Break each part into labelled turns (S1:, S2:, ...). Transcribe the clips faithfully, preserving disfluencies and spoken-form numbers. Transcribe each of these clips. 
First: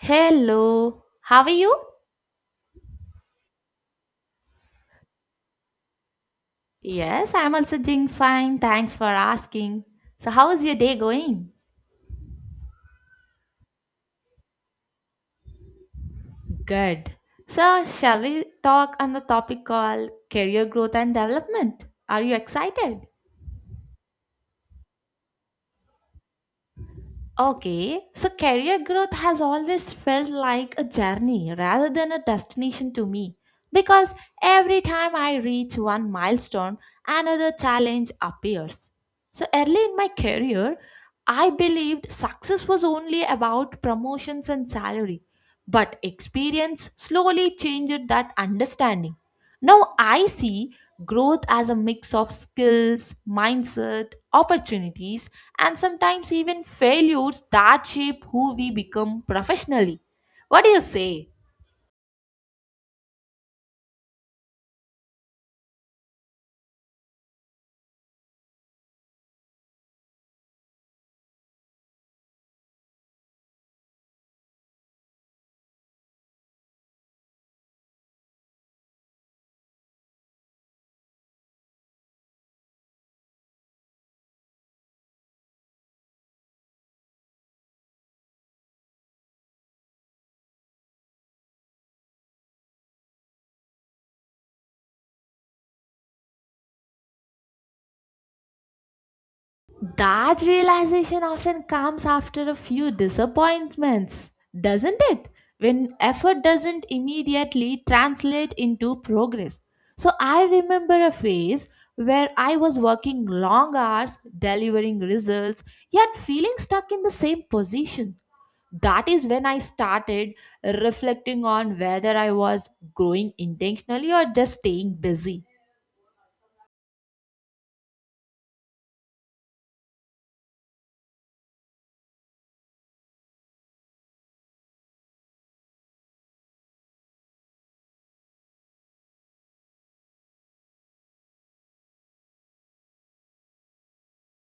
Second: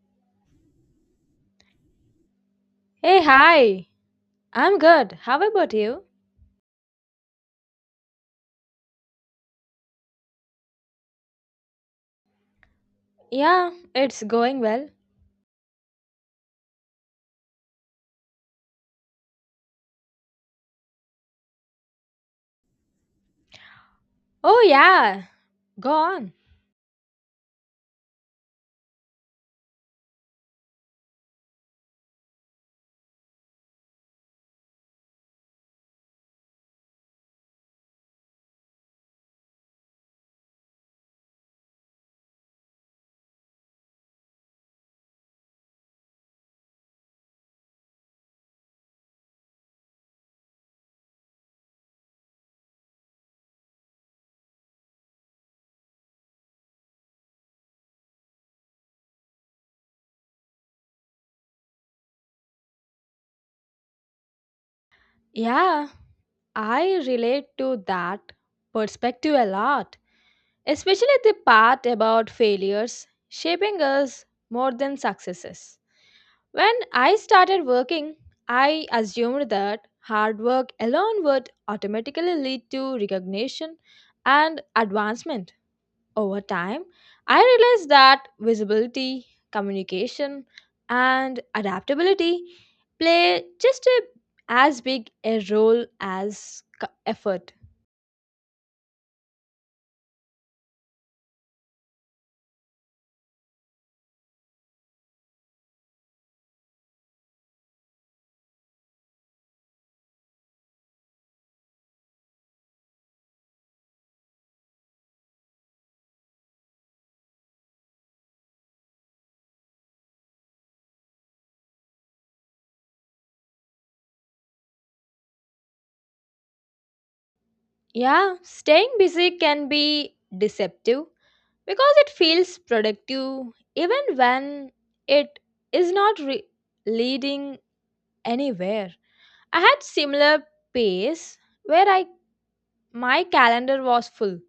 S1: Hello, how are you?
S2: Hey, hi. I'm good. How about you?
S1: Yes, I'm also doing fine. Thanks for asking. So, how is your day going?
S2: Yeah, it's going well.
S1: Good. So, shall we talk on the topic called career growth and development? Are you excited?
S2: Oh, yeah. Go on.
S1: Okay, so career growth has always felt like a journey rather than a destination to me because every time I reach one milestone, another challenge appears. So early in my career, I believed success was only about promotions and salary, but experience slowly changed that understanding. Now I see growth as a mix of skills, mindset, opportunities and sometimes even failures that shape who we become professionally. What do you say?
S2: Yeah, I relate to that perspective a lot, especially the part about failures shaping us more than successes. When I started working, I assumed that hard work alone would automatically lead to recognition and advancement. Over time, I realized that visibility, communication, and adaptability play just a, as big a role as co- effort.
S1: That realization often comes after a few disappointments, doesn't it? When effort doesn't immediately translate into progress. So I remember a phase where I was working long hours, delivering results, yet feeling stuck in the same position. That is when I started reflecting on whether I was growing intentionally or just staying busy.
S2: Yeah, staying busy can be deceptive because it feels productive even when it is not re- leading anywhere. I had similar pace where I my calendar was full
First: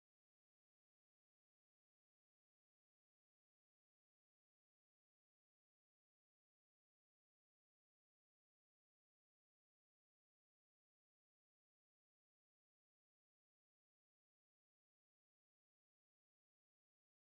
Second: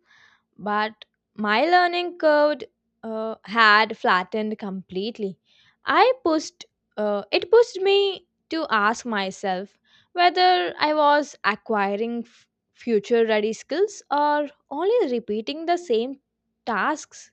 S2: but my learning curve uh, had flattened completely. I pushed, uh, it pushed me to ask myself whether I was acquiring future ready skills or only repeating the same tasks.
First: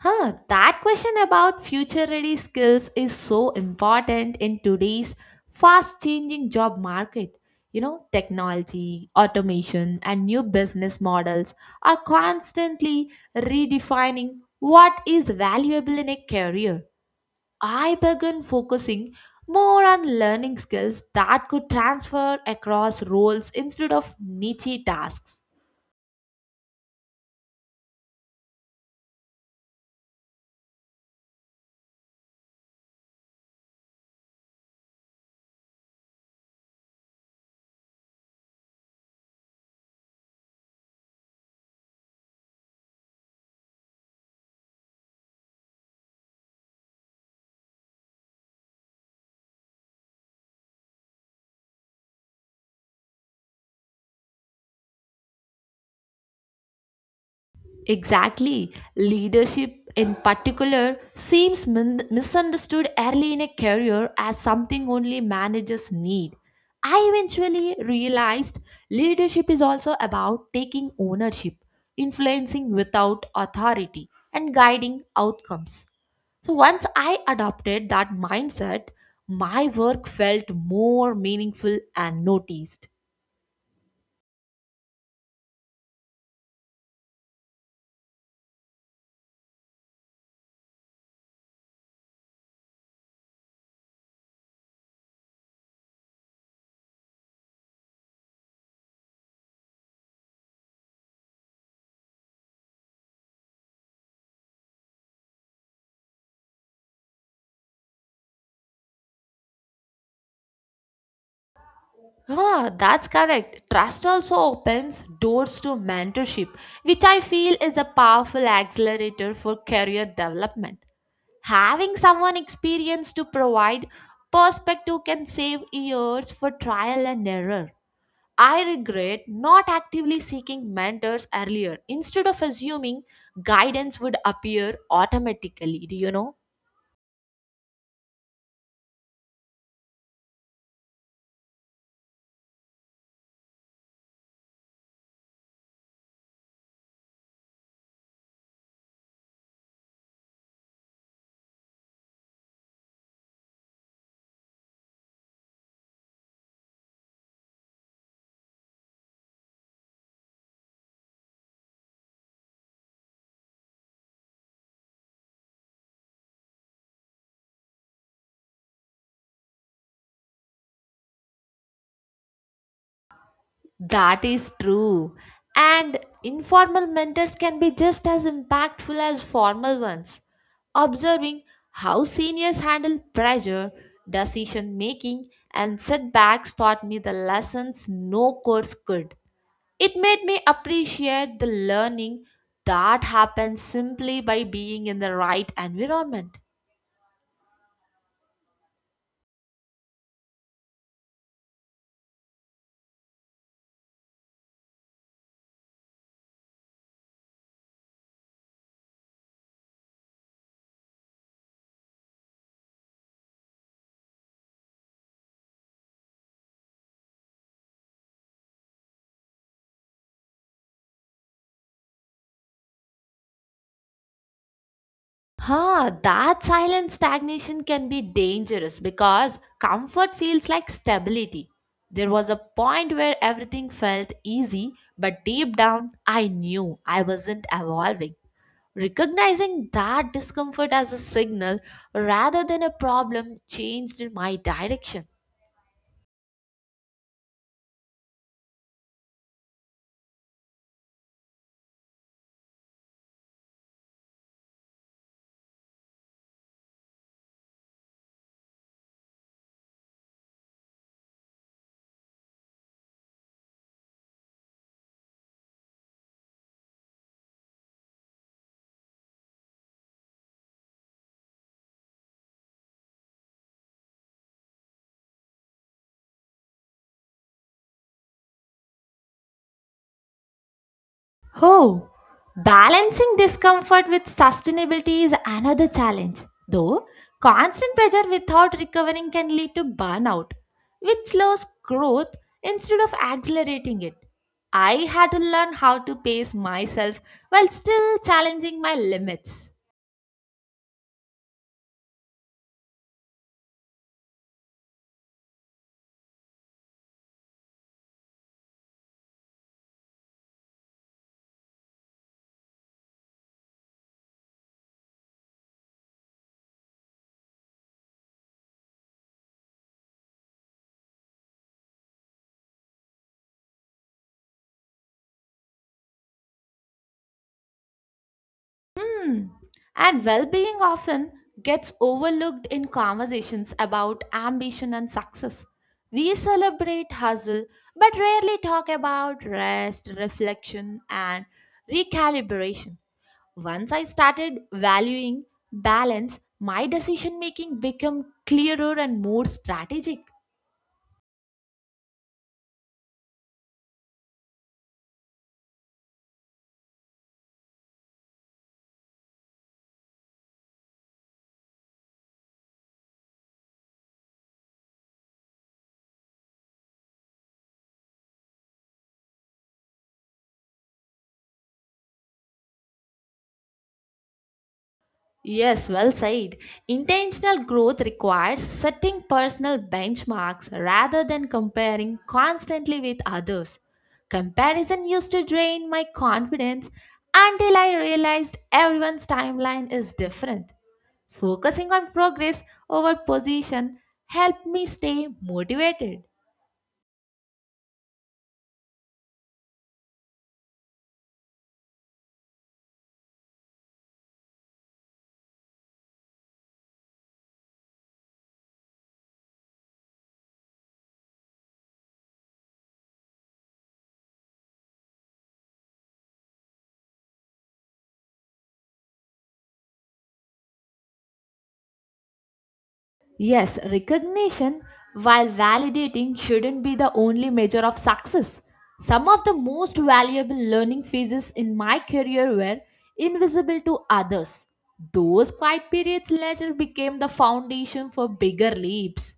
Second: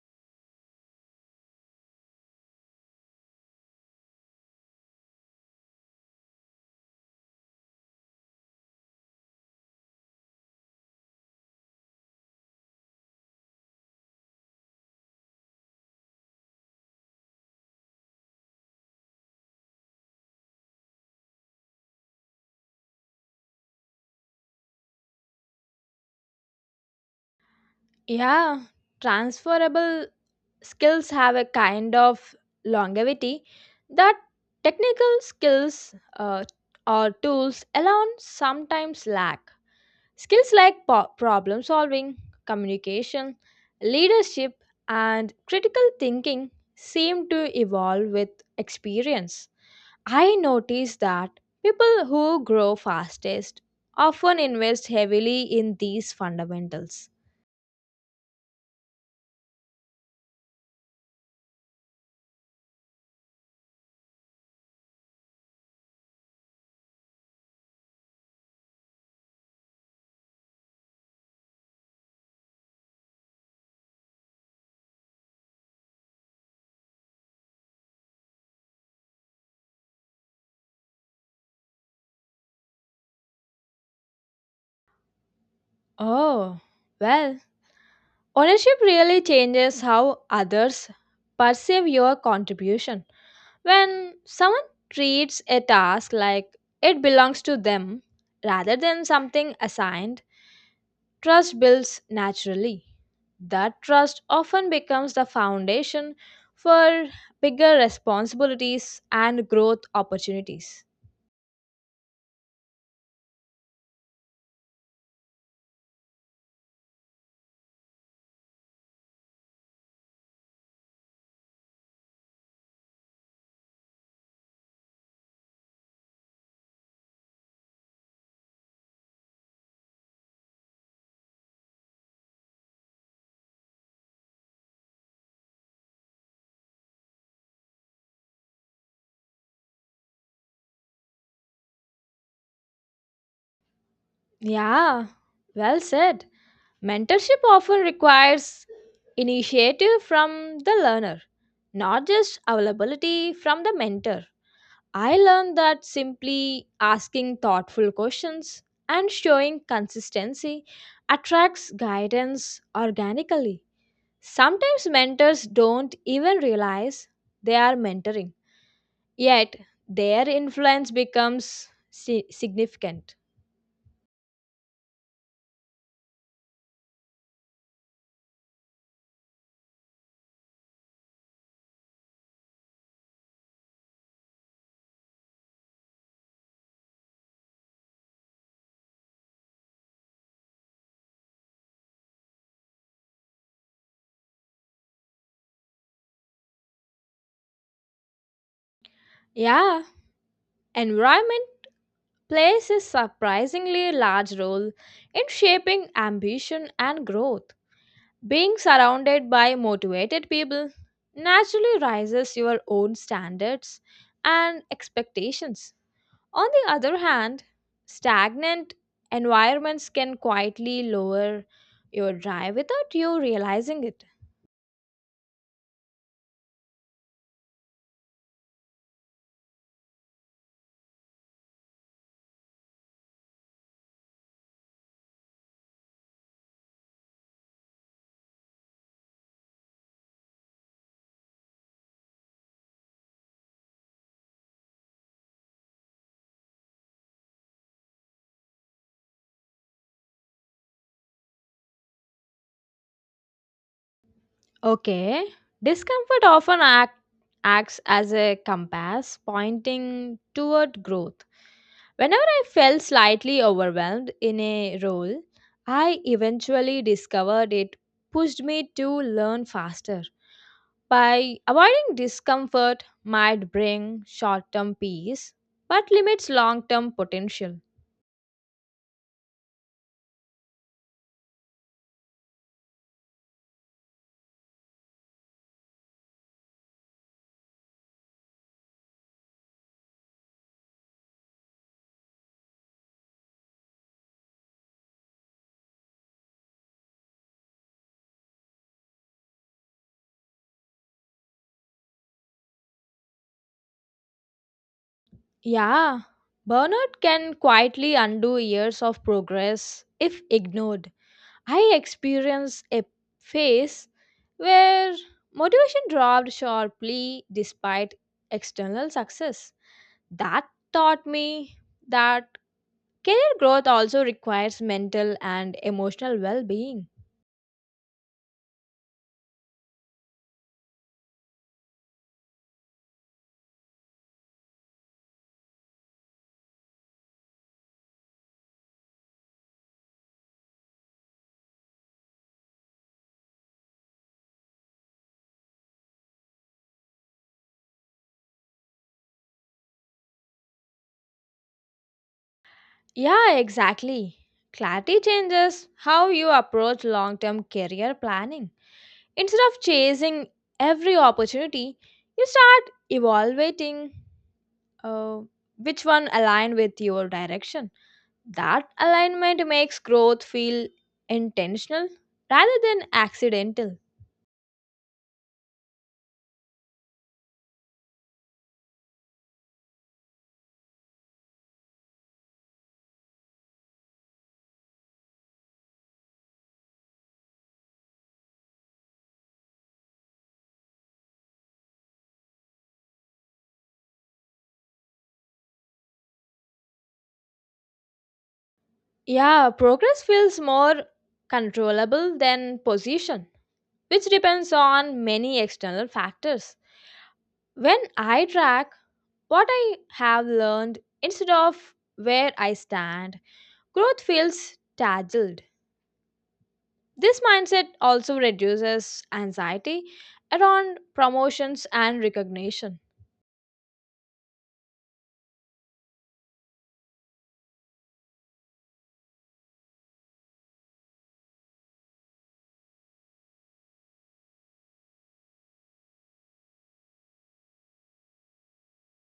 S1: Huh, that question about future ready skills is so important in today's fast changing job market. You know, technology, automation, and new business models are constantly redefining what is valuable in a career. I began focusing more on learning skills that could transfer across roles instead of niche tasks.
S2: Yeah, transferable skills have a kind of longevity that technical skills uh, or tools alone sometimes lack. Skills like po- problem solving, communication, leadership, and critical thinking seem to evolve with experience. I notice that people who grow fastest often invest heavily in these fundamentals.
S1: Exactly. Leadership, in particular, seems min- misunderstood early in a career as something only managers need. I eventually realized leadership is also about taking ownership, influencing without authority, and guiding outcomes. So once I adopted that mindset, my work felt more meaningful and noticed.
S2: Oh, well, ownership really changes how others perceive your contribution. When someone treats a task like it belongs to them rather than something assigned, trust builds naturally. That trust often becomes the foundation for bigger responsibilities and growth opportunities.
S1: Ah, that's correct. Trust also opens doors to mentorship, which I feel is a powerful accelerator for career development. Having someone experienced to provide perspective can save years for trial and error. I regret not actively seeking mentors earlier instead of assuming guidance would appear automatically. Do you know?
S2: Yeah, well said. Mentorship often requires initiative from the learner, not just availability from the mentor. I learned that simply asking thoughtful questions and showing consistency attracts guidance organically. Sometimes mentors don't even realize they are mentoring, yet, their influence becomes si- significant.
S1: That is true. And informal mentors can be just as impactful as formal ones. Observing how seniors handle pressure, decision making, and setbacks taught me the lessons no course could. It made me appreciate the learning that happens simply by being in the right environment.
S2: Yeah, environment plays a surprisingly large role in shaping ambition and growth. Being surrounded by motivated people naturally raises your own standards and expectations. On the other hand, stagnant environments can quietly lower your drive without you realizing it.
S1: Huh, that silent stagnation can be dangerous because comfort feels like stability. There was a point where everything felt easy, but deep down, I knew I wasn't evolving. Recognizing that discomfort as a signal rather than a problem changed my direction.
S2: Okay, discomfort often act, acts as a compass pointing toward growth. Whenever I felt slightly overwhelmed in a role, I eventually discovered it pushed me to learn faster. By avoiding discomfort might bring short term peace but limits long term potential.
S1: Oh, balancing discomfort with sustainability is another challenge. Though, constant pressure without recovering can lead to burnout, which slows growth instead of accelerating it. I had to learn how to pace myself while still challenging my limits.
S2: Yeah, burnout can quietly undo years of progress if ignored. I experienced a phase where motivation dropped sharply despite external success. That taught me that career growth also requires mental and emotional well being.
S1: Hmm. And well being often gets overlooked in conversations about ambition and success. We celebrate hustle but rarely talk about rest, reflection, and recalibration. Once I started valuing balance, my decision making became clearer and more strategic.
S2: Yeah, exactly. Clarity changes how you approach long term career planning. Instead of chasing every opportunity, you start evaluating uh, which one align with your direction. That alignment makes growth feel intentional rather than accidental.
S1: Yes, well said. Intentional growth requires setting personal benchmarks rather than comparing constantly with others. Comparison used to drain my confidence until I realized everyone's timeline is different. Focusing on progress over position helped me stay motivated.
S2: Yeah, progress feels more controllable than position, which depends on many external factors. When I track what I have learned instead of where I stand, growth feels tangled. This mindset also reduces anxiety around promotions and recognition.
S1: Yes, recognition, while validating, shouldn't be the only measure of success. Some of the most valuable learning phases in my career were invisible to others. Those quiet periods later became the foundation for bigger leaps.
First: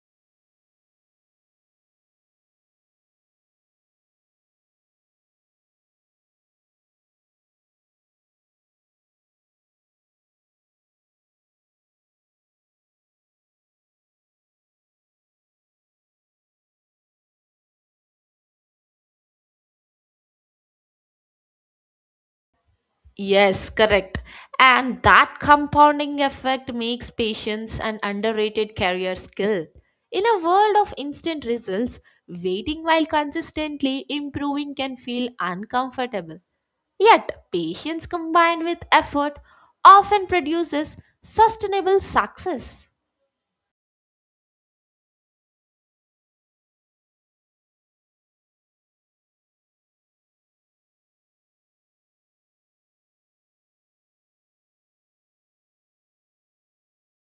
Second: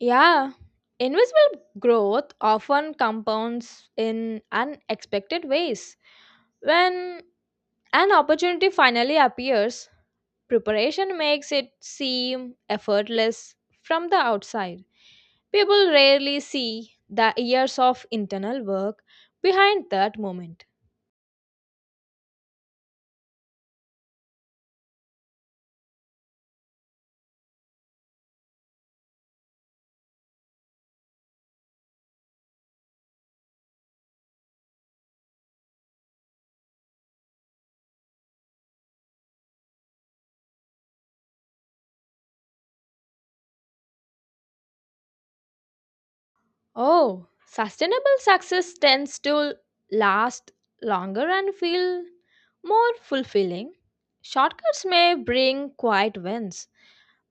S2: Yeah, invisible growth often compounds in unexpected ways. When an opportunity finally appears, preparation makes it seem effortless from the outside. People rarely see the years of internal work behind that moment.
S1: Yes, correct. And that compounding effect makes patience an underrated career skill. In a world of instant results, waiting while consistently improving can feel uncomfortable. Yet, patience combined with effort often produces sustainable success.
S2: Oh, sustainable success tends to last longer and feel more fulfilling. Shortcuts may bring quiet wins,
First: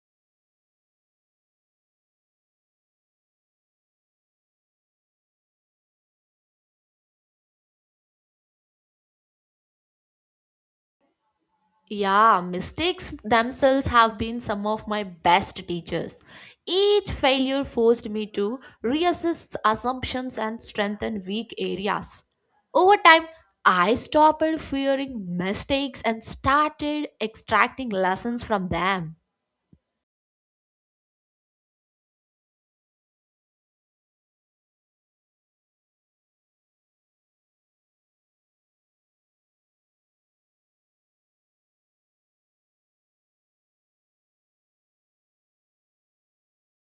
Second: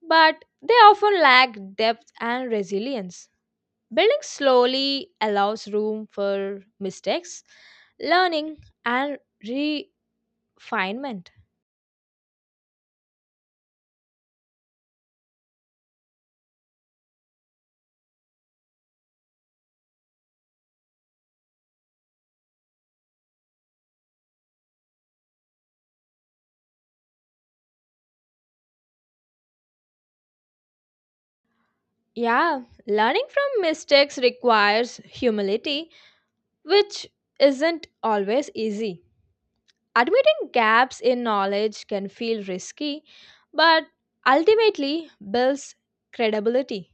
S2: but they often lack depth and resilience. Building slowly allows room for mistakes, learning, and refinement.
S1: Yeah, mistakes themselves have been some of my best teachers. Each failure forced me to reassess assumptions and strengthen weak areas. Over time, I stopped fearing mistakes and started extracting lessons from them.
S2: Yeah, learning from mistakes requires humility, which isn't always easy. Admitting gaps in knowledge can feel risky, but ultimately builds credibility.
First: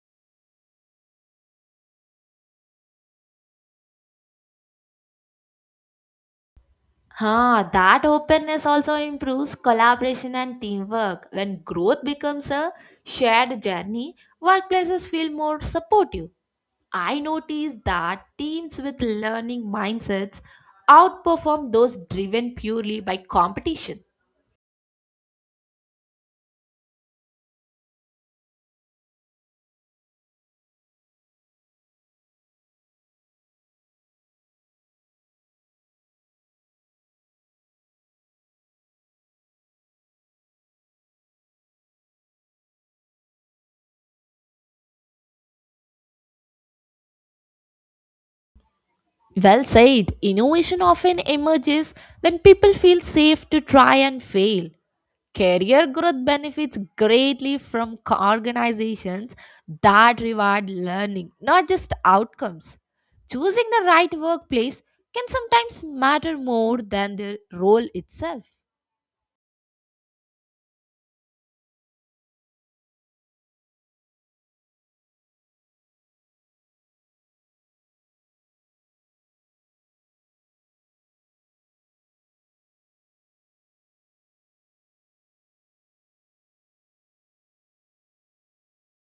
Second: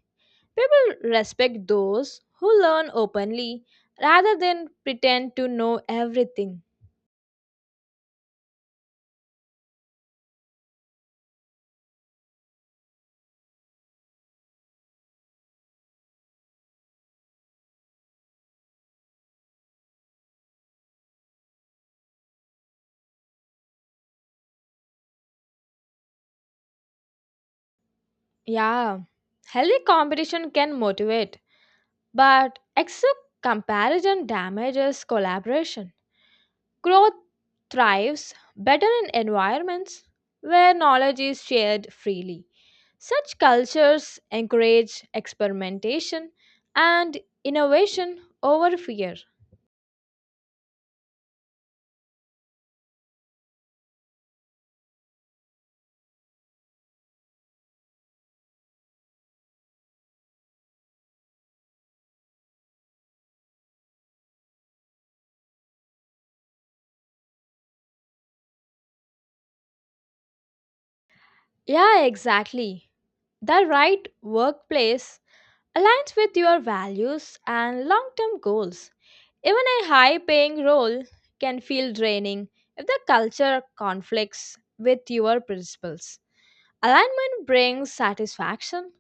S2: People respect those who learn openly rather than pretend to know everything.
S1: Huh, that openness also improves collaboration and teamwork. When growth becomes a shared journey, workplaces feel more supportive. I notice that teams with learning mindsets outperform those driven purely by competition.
S2: Yeah, healthy competition can motivate, but excessive comparison damages collaboration. Growth thrives better in environments where knowledge is shared freely. Such cultures encourage experimentation and innovation over fear.
S1: Well said, innovation often emerges when people feel safe to try and fail. Career growth benefits greatly from co- organizations that reward learning, not just outcomes. Choosing the right workplace can sometimes matter more than the role itself.
S2: Yeah, exactly. The right workplace aligns with your values and long term goals. Even a high paying role can feel draining if the culture conflicts with your principles. Alignment brings satisfaction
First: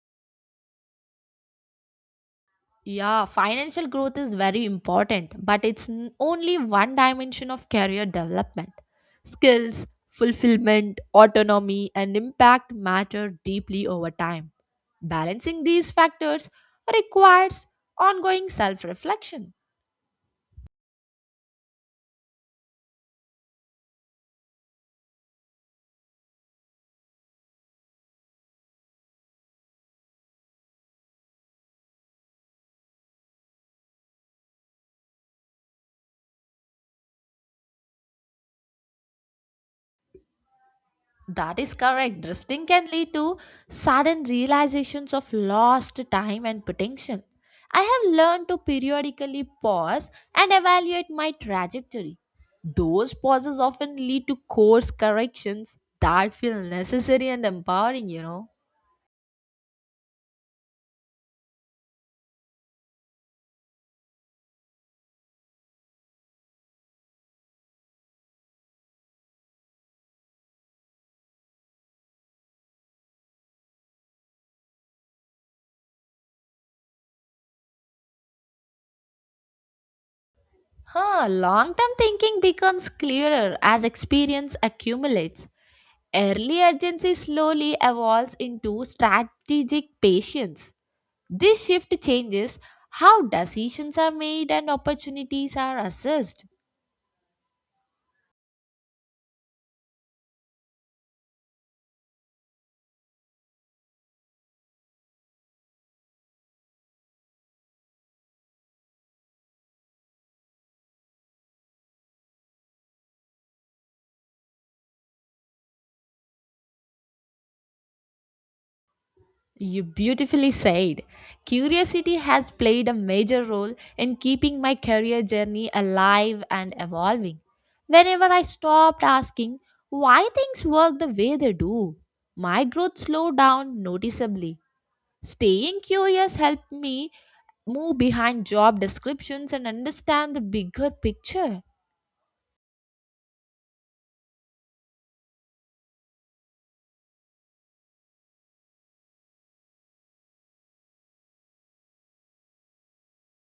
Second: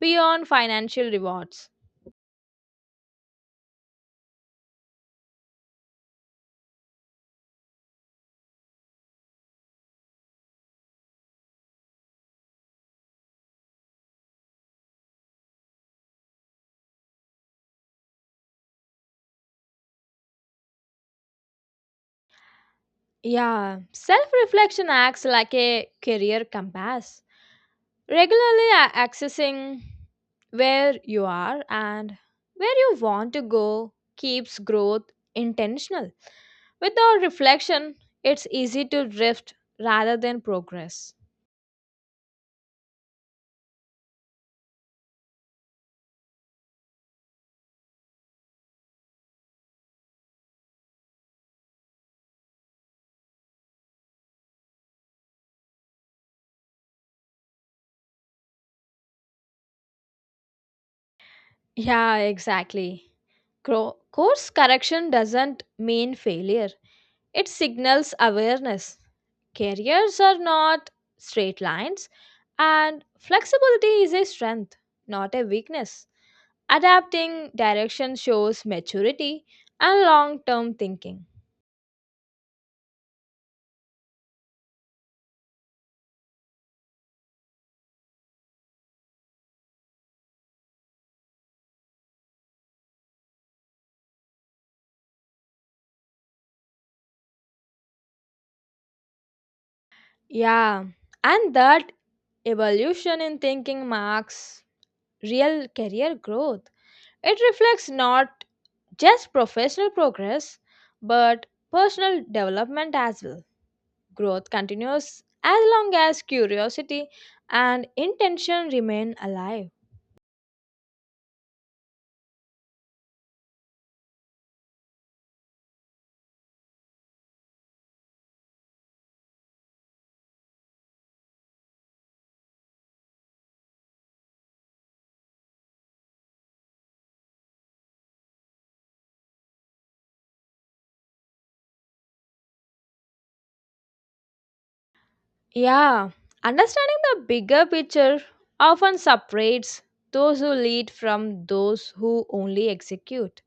S2: beyond financial rewards.
S1: Yeah, financial growth is very important, but it's n- only one dimension of career development. Skills, fulfillment, autonomy, and impact matter deeply over time. Balancing these factors requires ongoing self reflection.
S2: Yeah, self reflection acts like a career compass. regularly a- accessing where you are and where you want to go keeps growth intentional. Without reflection, it's easy to drift rather than progress.
S1: That is correct. Drifting can lead to sudden realizations of lost time and potential. I have learned to periodically pause and evaluate my trajectory. Those pauses often lead to course corrections that feel necessary and empowering, you know.
S2: Yeah, exactly. Cro- course correction doesn't mean failure, it signals awareness. Careers are not straight lines, and flexibility is a strength, not a weakness. Adapting direction shows maturity and long term
S1: Huh,
S2: thinking.
S1: long term thinking becomes clearer as experience accumulates. Early urgency slowly evolves into strategic patience. This shift changes how decisions are made and opportunities are assessed.
S2: Yeah, and that evolution in thinking marks real career growth. It reflects not just professional progress but personal development as well. Growth continues as long as curiosity and intention remain alive.
S1: You beautifully said. Curiosity has played a major role in keeping my career journey alive and evolving. Whenever I stopped asking why things work the way they do, my growth slowed down noticeably. Staying curious helped me move behind job descriptions and understand the bigger picture.
S2: Yeah, understanding the bigger picture often separates those who lead from those who only execute.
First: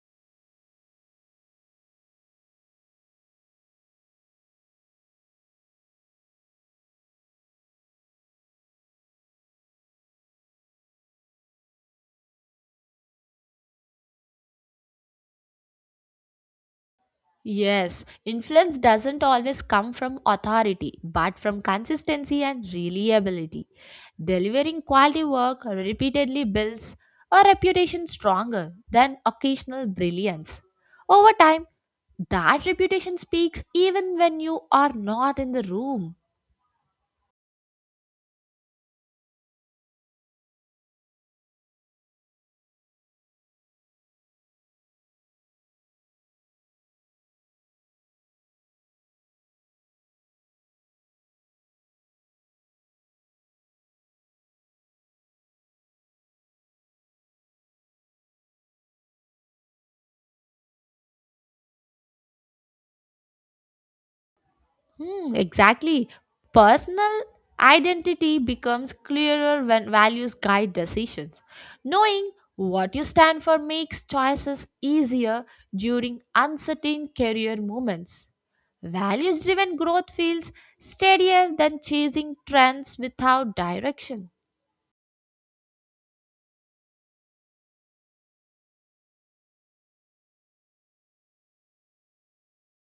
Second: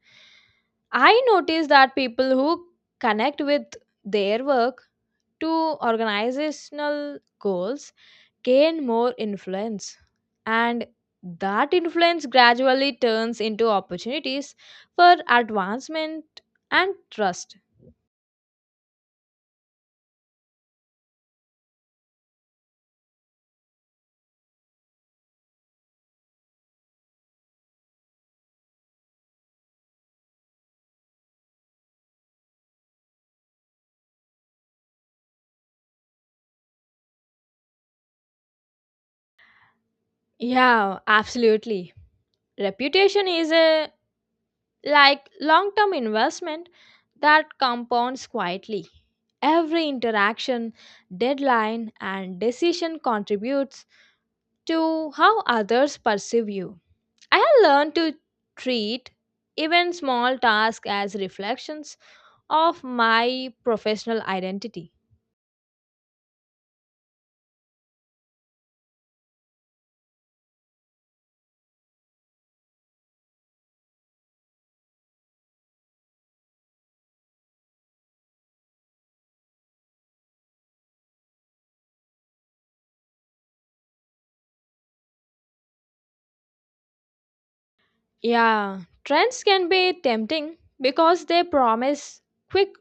S2: I notice that people who connect with their work to organizational goals gain more influence, and that influence gradually turns into opportunities for advancement and trust.
S1: Yes, influence doesn't always come from authority, but from consistency and reliability. Delivering quality work repeatedly builds a reputation stronger than occasional brilliance. Over time, that reputation speaks even when you are not in the room.
S2: Yeah, absolutely. Reputation is a like long term investment that compounds quietly. Every interaction, deadline, and decision contributes to how others perceive you. I have learned to treat even small tasks as reflections of my professional identity.
S1: Hmm, exactly. Personal identity becomes clearer when values guide decisions. Knowing what you stand for makes choices easier during uncertain career moments. Values driven growth feels steadier than chasing trends without direction.
S2: Yeah, trends can be tempting because they promise quick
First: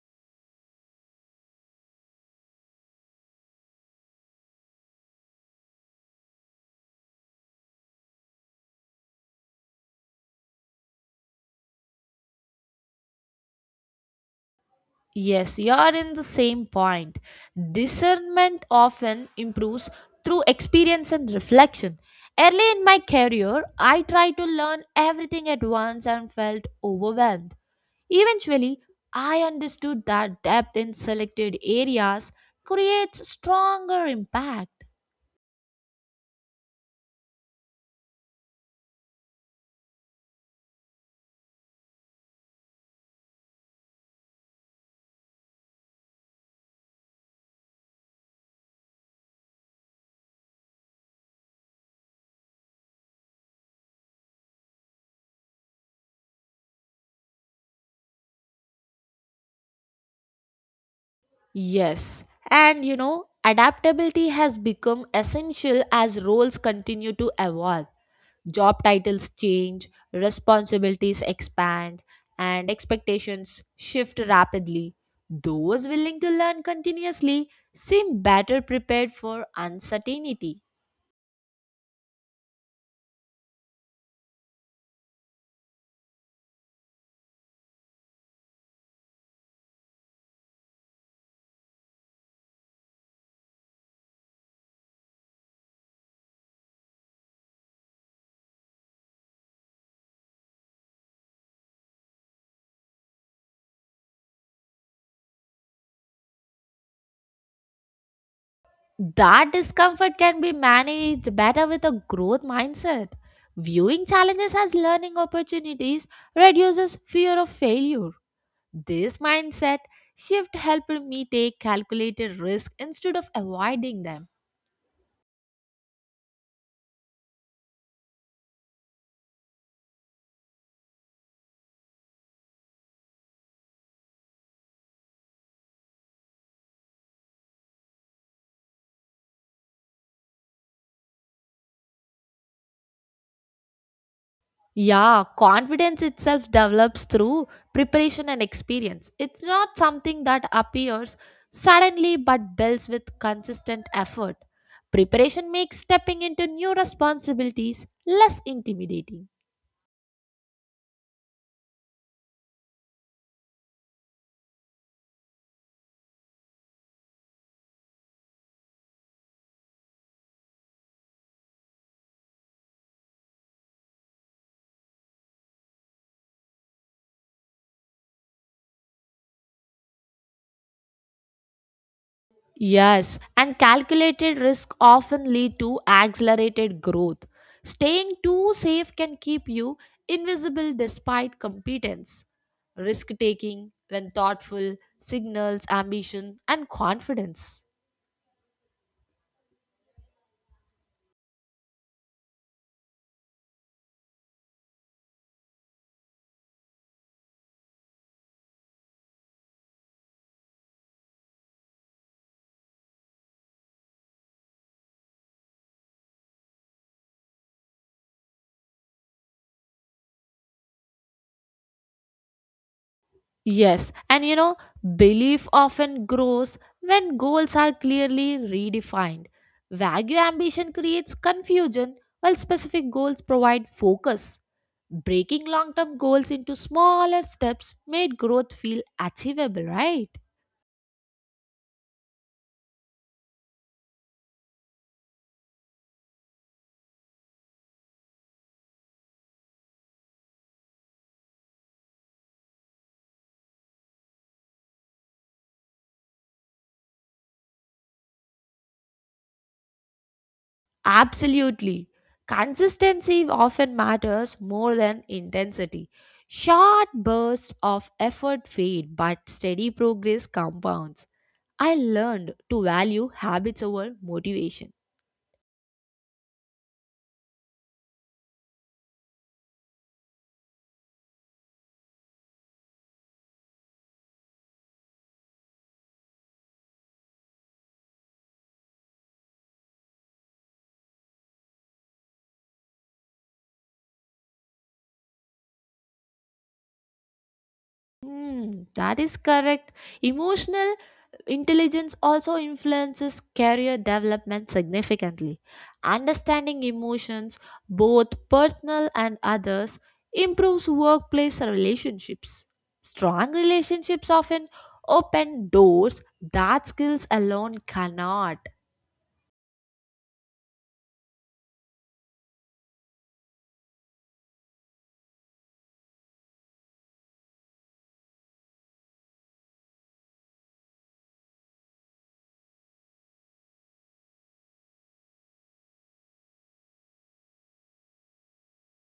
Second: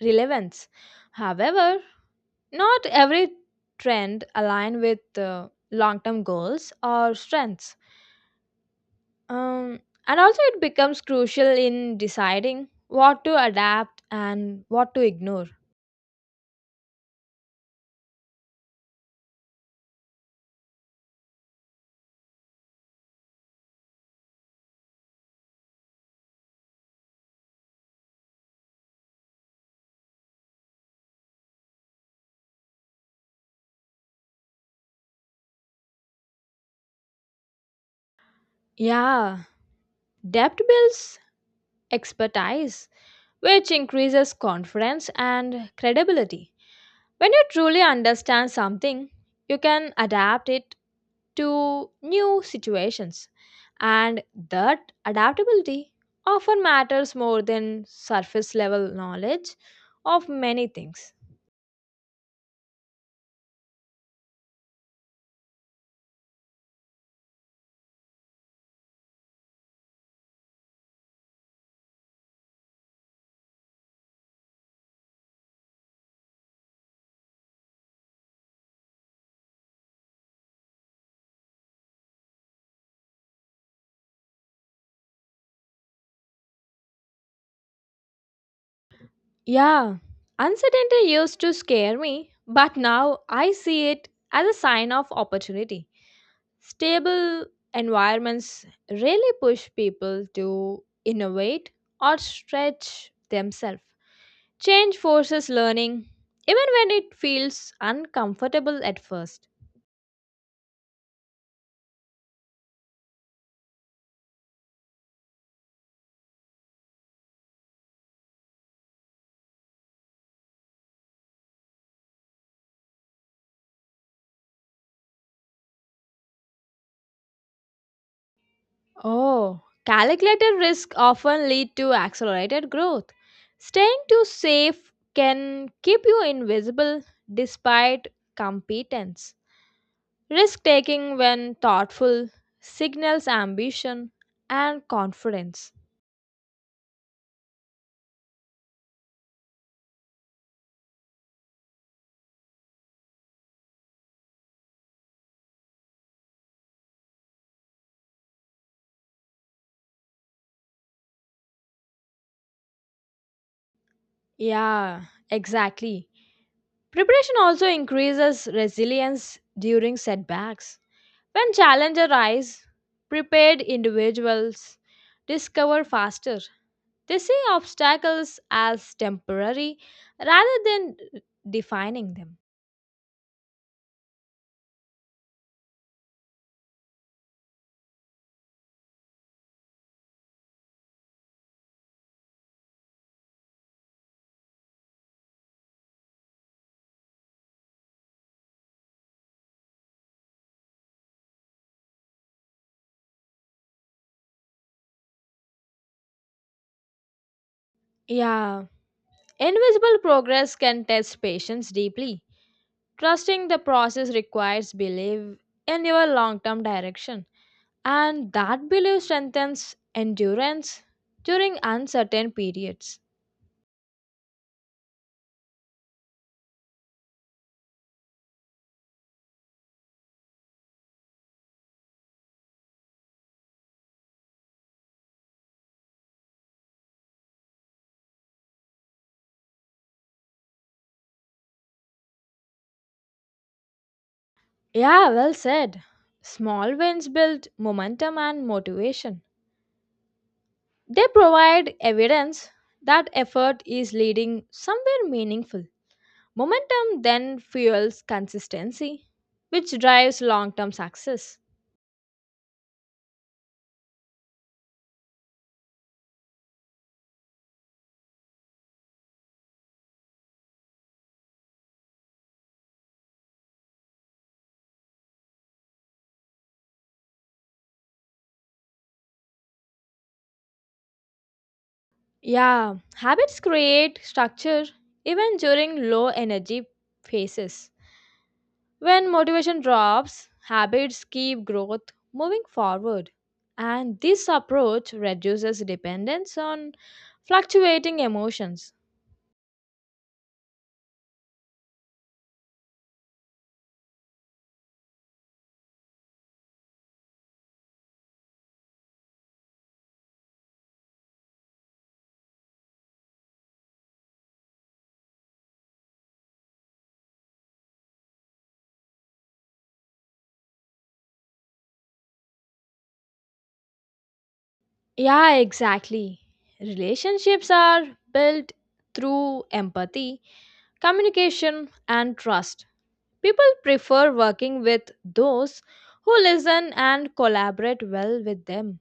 S2: relevance. However, not every trend align with uh, long-term goals or strengths. Um, and also it becomes crucial in deciding what to adapt and what to ignore.
S1: Yes, you are in the same point. Discernment often improves through experience and reflection. Early in my career, I tried to learn everything at once and felt overwhelmed. Eventually, I understood that depth in selected areas creates stronger impact.
S2: Yeah, depth builds expertise, which increases confidence and credibility. When you truly understand something, you can adapt it to new situations. And that adaptability often matters more than surface level knowledge of many things.
S1: Yes, and you know, adaptability has become essential as roles continue to evolve. Job titles change, responsibilities expand, and expectations shift rapidly. Those willing to learn continuously seem better prepared for uncertainty.
S2: Yeah, uncertainty used to scare me, but now I see it as a sign of opportunity. Stable environments really push people to innovate or stretch themselves. Change forces learning, even when it feels uncomfortable at first.
S1: That discomfort can be managed better with a growth mindset. Viewing challenges as learning opportunities reduces fear of failure. This mindset shift helped me take calculated risk instead of avoiding them.
S2: Oh, calculated risk often lead to accelerated growth. Staying too safe can keep you invisible despite competence. Risk taking when thoughtful signals ambition and
S1: Yeah,
S2: confidence.
S1: confidence itself develops through preparation and experience. It's not something that appears suddenly but builds with consistent effort. Preparation makes stepping into new responsibilities less intimidating.
S2: Yeah, exactly. Preparation also increases resilience during setbacks. When challenges arise, prepared individuals discover faster. They see obstacles as temporary rather than defining them.
S1: Yes, and calculated risk often lead to accelerated growth. Staying too safe can keep you invisible despite competence. Risk taking, when thoughtful, signals ambition and confidence.
S2: Yeah, invisible progress can test patience deeply. Trusting the process requires belief in your long term direction, and that belief strengthens endurance during uncertain periods.
S1: Yes, and you know, belief often grows when goals are clearly redefined. Vague ambition creates confusion, while specific goals provide focus. Breaking long term goals into smaller steps made growth feel achievable, right?
S2: Yeah, well said. Small wins build momentum and motivation. They provide evidence that effort is leading somewhere meaningful. Momentum then fuels consistency, which drives long term success.
S1: Absolutely. Consistency often matters more than intensity. Short bursts of effort fade, but steady progress compounds. I learned to value habits over motivation.
S2: Yeah, habits create structure even during low energy phases. When motivation drops, habits keep growth moving forward. And this approach reduces dependence on fluctuating
S1: Hmm,
S2: emotions.
S1: that is correct. Emotional Intelligence also influences career development significantly. Understanding emotions, both personal and others, improves workplace relationships. Strong relationships often open doors that skills alone cannot.
S2: Yeah, exactly. Relationships are built through empathy, communication, and trust. People prefer working with those who listen and collaborate well with them.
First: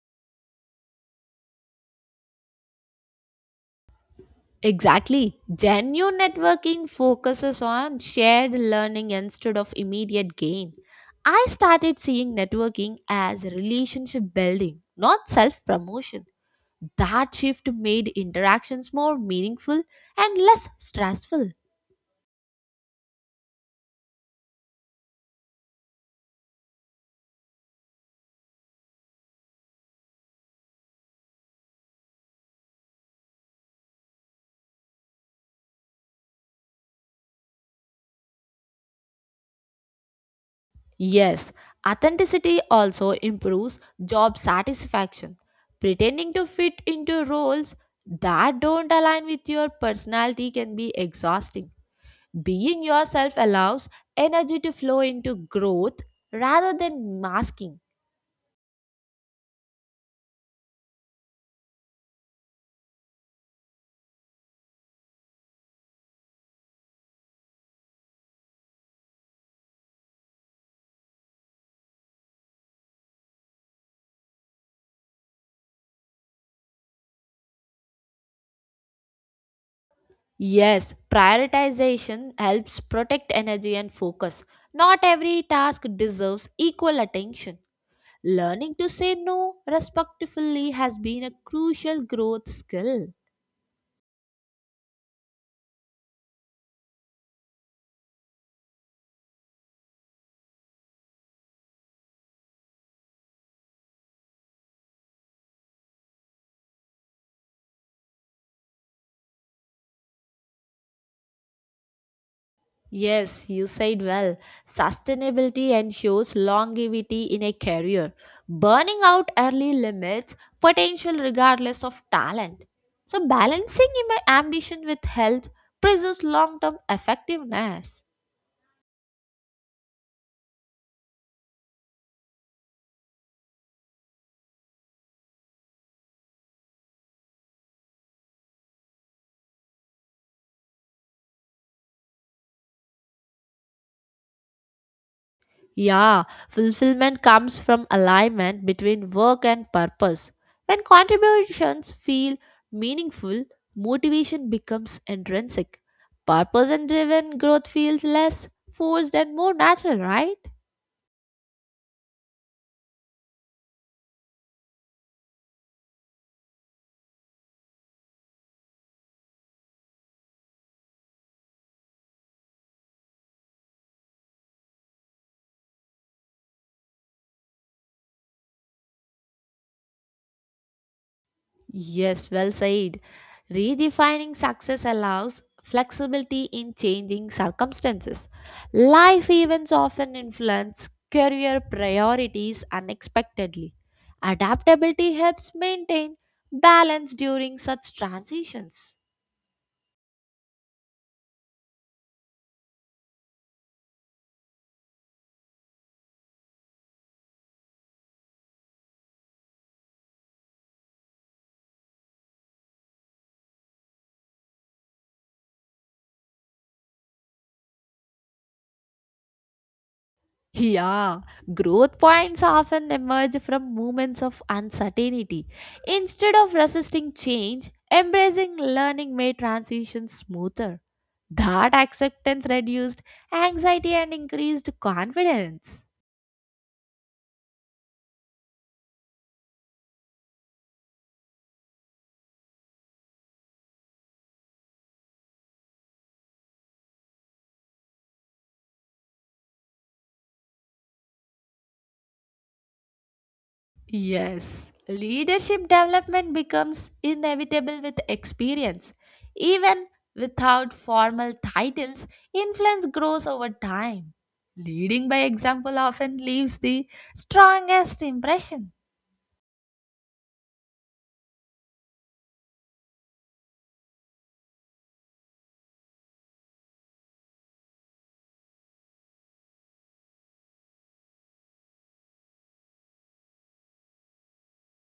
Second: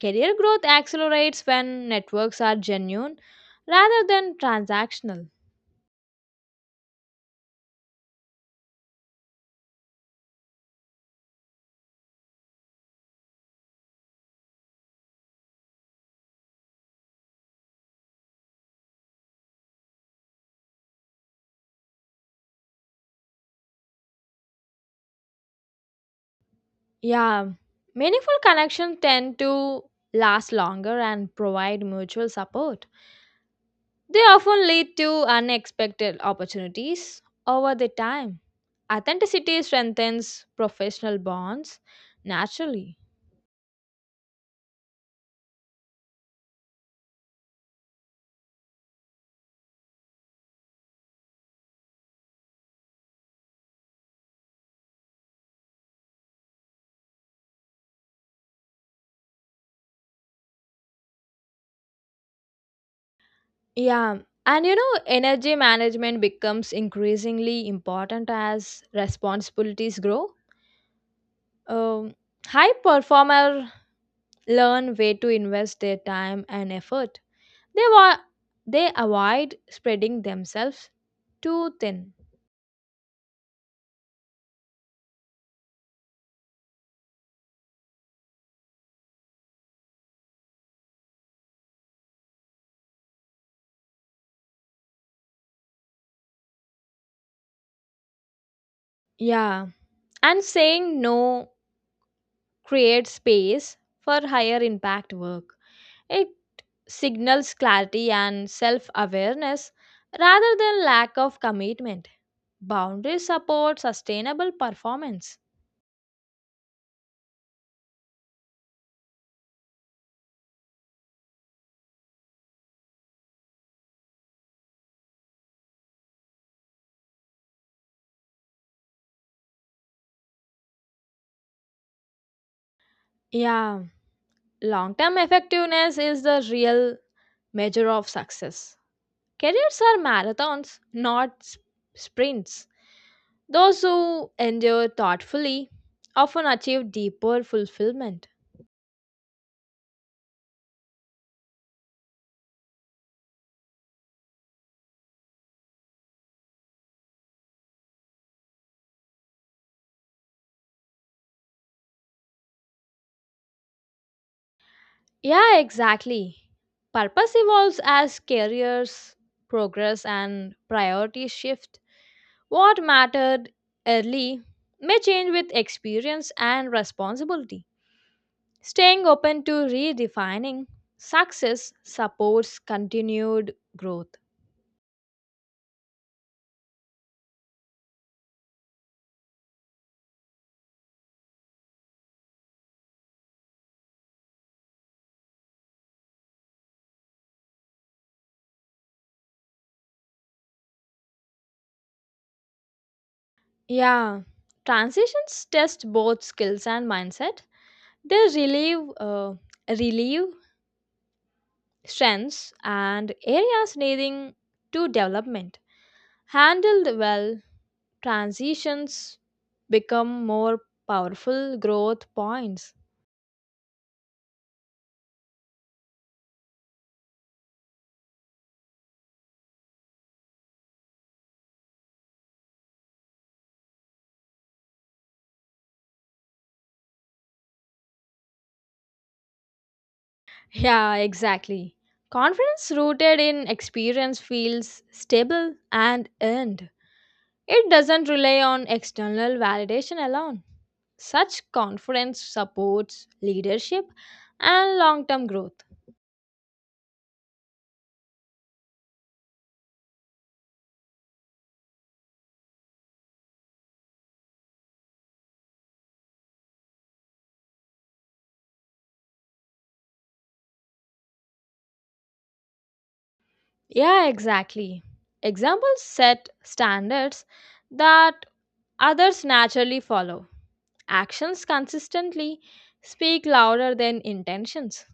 S2: Career growth accelerates when networks are genuine rather than transactional.
S1: Exactly. Genuine networking focuses on shared learning instead of immediate gain. I started seeing networking as relationship building, not self promotion. That shift made interactions more meaningful and less stressful.
S2: Yeah, meaningful connections tend to last longer and provide mutual support. They often lead to unexpected opportunities over the time. Authenticity strengthens professional
S1: Yes,
S2: bonds
S1: authenticity
S2: naturally.
S1: also improves job satisfaction. Pretending to fit into roles that don't align with your personality can be exhausting. Being yourself allows energy to flow into growth rather than masking.
S2: Yeah, and you know, energy management becomes increasingly important as responsibilities grow. Um, High performers learn way to invest their time and effort. They wa- they avoid spreading themselves
S1: Yes,
S2: too thin.
S1: prioritization helps protect energy and focus. Not every task deserves equal attention. Learning to say no respectfully has been a crucial growth skill.
S2: Yeah, and saying no creates space for higher impact work. It signals clarity and self awareness rather than lack of commitment. Boundaries
S1: Yes, you
S2: support
S1: said well.
S2: sustainable performance.
S1: Sustainability ensures longevity in a career. Burning out early limits potential regardless of talent. So, balancing my ambition with health preserves long term effectiveness.
S2: Yeah, long term effectiveness is the real measure of success. Careers are marathons, not s- sprints. Those who endure thoughtfully
S1: Yeah,
S2: often achieve
S1: fulfillment
S2: deeper
S1: comes from
S2: fulfillment.
S1: alignment between work and purpose. When contributions feel meaningful, motivation becomes intrinsic. Purpose and driven growth feels less forced and more natural, right?
S2: Yeah, exactly. Purpose evolves as careers progress and priorities shift. What mattered early may change with experience and responsibility. Staying open to redefining success
S1: Yes, well
S2: supports
S1: said.
S2: continued growth.
S1: Redefining success allows flexibility in changing circumstances. Life events often influence career priorities unexpectedly. Adaptability helps maintain balance during such transitions.
S2: Yeah, transitions test both skills and mindset. They relieve, uh, relieve strengths and areas needing to development. Handled well, transitions become more
S1: Yeah,
S2: powerful
S1: growth
S2: growth
S1: points
S2: points.
S1: often emerge from moments of uncertainty. Instead of resisting change, embracing learning made transitions smoother. That acceptance reduced anxiety and increased confidence.
S2: Yeah, exactly. Confidence rooted in experience feels stable and earned. It doesn't rely on external validation alone. Such confidence supports leadership
S1: Yes,
S2: and long term
S1: leadership
S2: growth.
S1: development becomes inevitable with experience. Even without formal titles, influence grows over time. Leading by example often leaves the strongest impression.
S2: Yeah, exactly. Examples set standards that others naturally follow. Actions consistently speak louder than intentions,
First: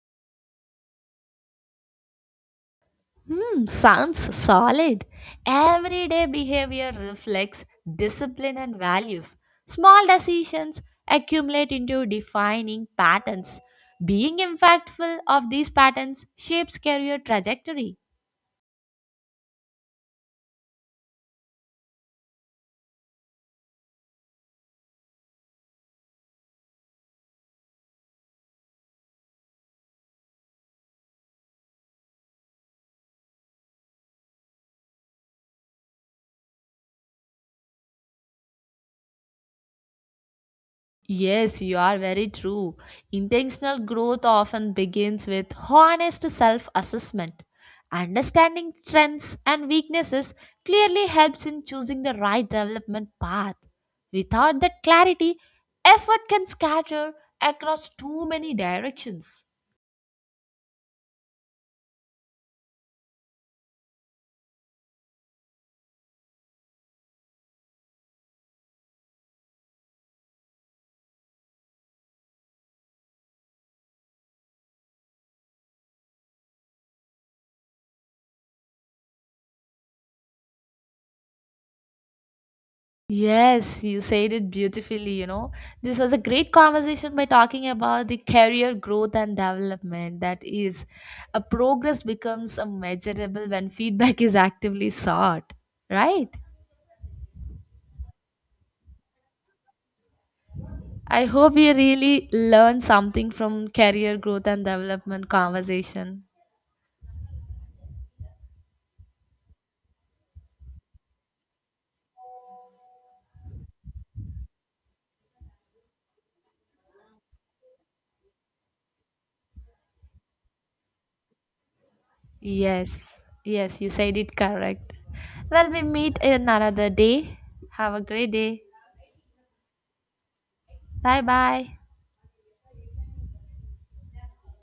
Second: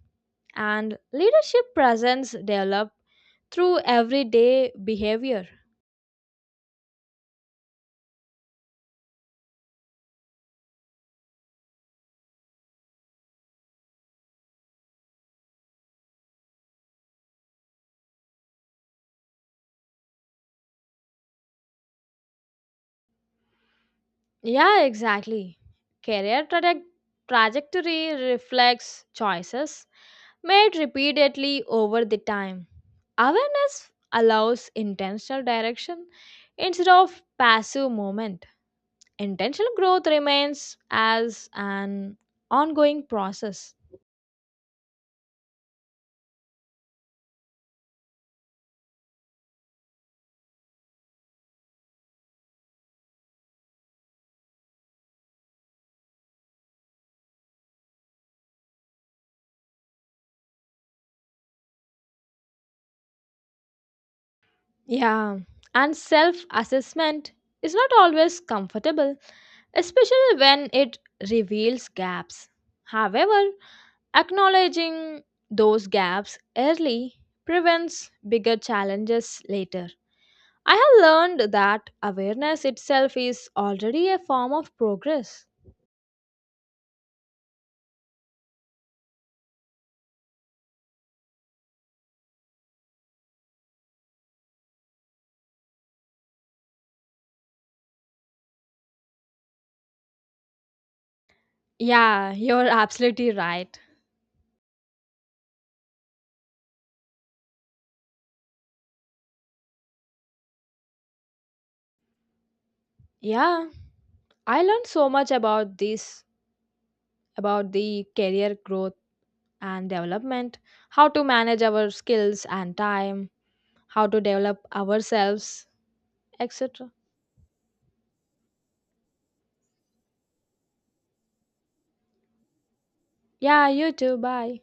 S2: and leadership presence develop
S1: Hmm,
S2: through
S1: sounds
S2: everyday
S1: solid.
S2: behavior.
S1: Everyday behavior reflects discipline and values. Small decisions accumulate into defining patterns. Being impactful of these patterns shapes career trajectory.
S2: Yeah, exactly. Career traje- trajectory reflects choices made repeatedly over the time. Awareness allows intentional direction instead of passive movement. Intentional growth remains as
S1: Yes, you are
S2: an
S1: very true.
S2: ongoing process.
S1: Intentional growth often begins with honest self assessment. Understanding strengths and weaknesses clearly helps in choosing the right development path. Without that clarity, effort can scatter across too many directions.
S2: Yeah, and self assessment is not always comfortable, especially when it reveals gaps. However, acknowledging those gaps early prevents bigger challenges later. I have learned that awareness itself is
S1: Yes, you
S2: already a
S1: said it
S2: form of
S1: beautifully. You
S2: progress.
S1: know, this was a great conversation by talking about the career growth and development. That is, a progress becomes a measurable when feedback is actively sought, right? I hope you really
S2: Yeah, you're
S1: learned something
S2: absolutely
S1: from
S2: right.
S1: career growth and development conversation.
S2: Yeah, I learned so much about this, about the career growth and development, how to manage our skills and
S1: Yes,
S2: time,
S1: yes, you
S2: how
S1: said
S2: to
S1: it
S2: develop
S1: correct.
S2: ourselves,
S1: Well, we meet in another
S2: et cetera.
S1: day. Have a great day. Bye bye.
S2: Yeah, you too. Bye.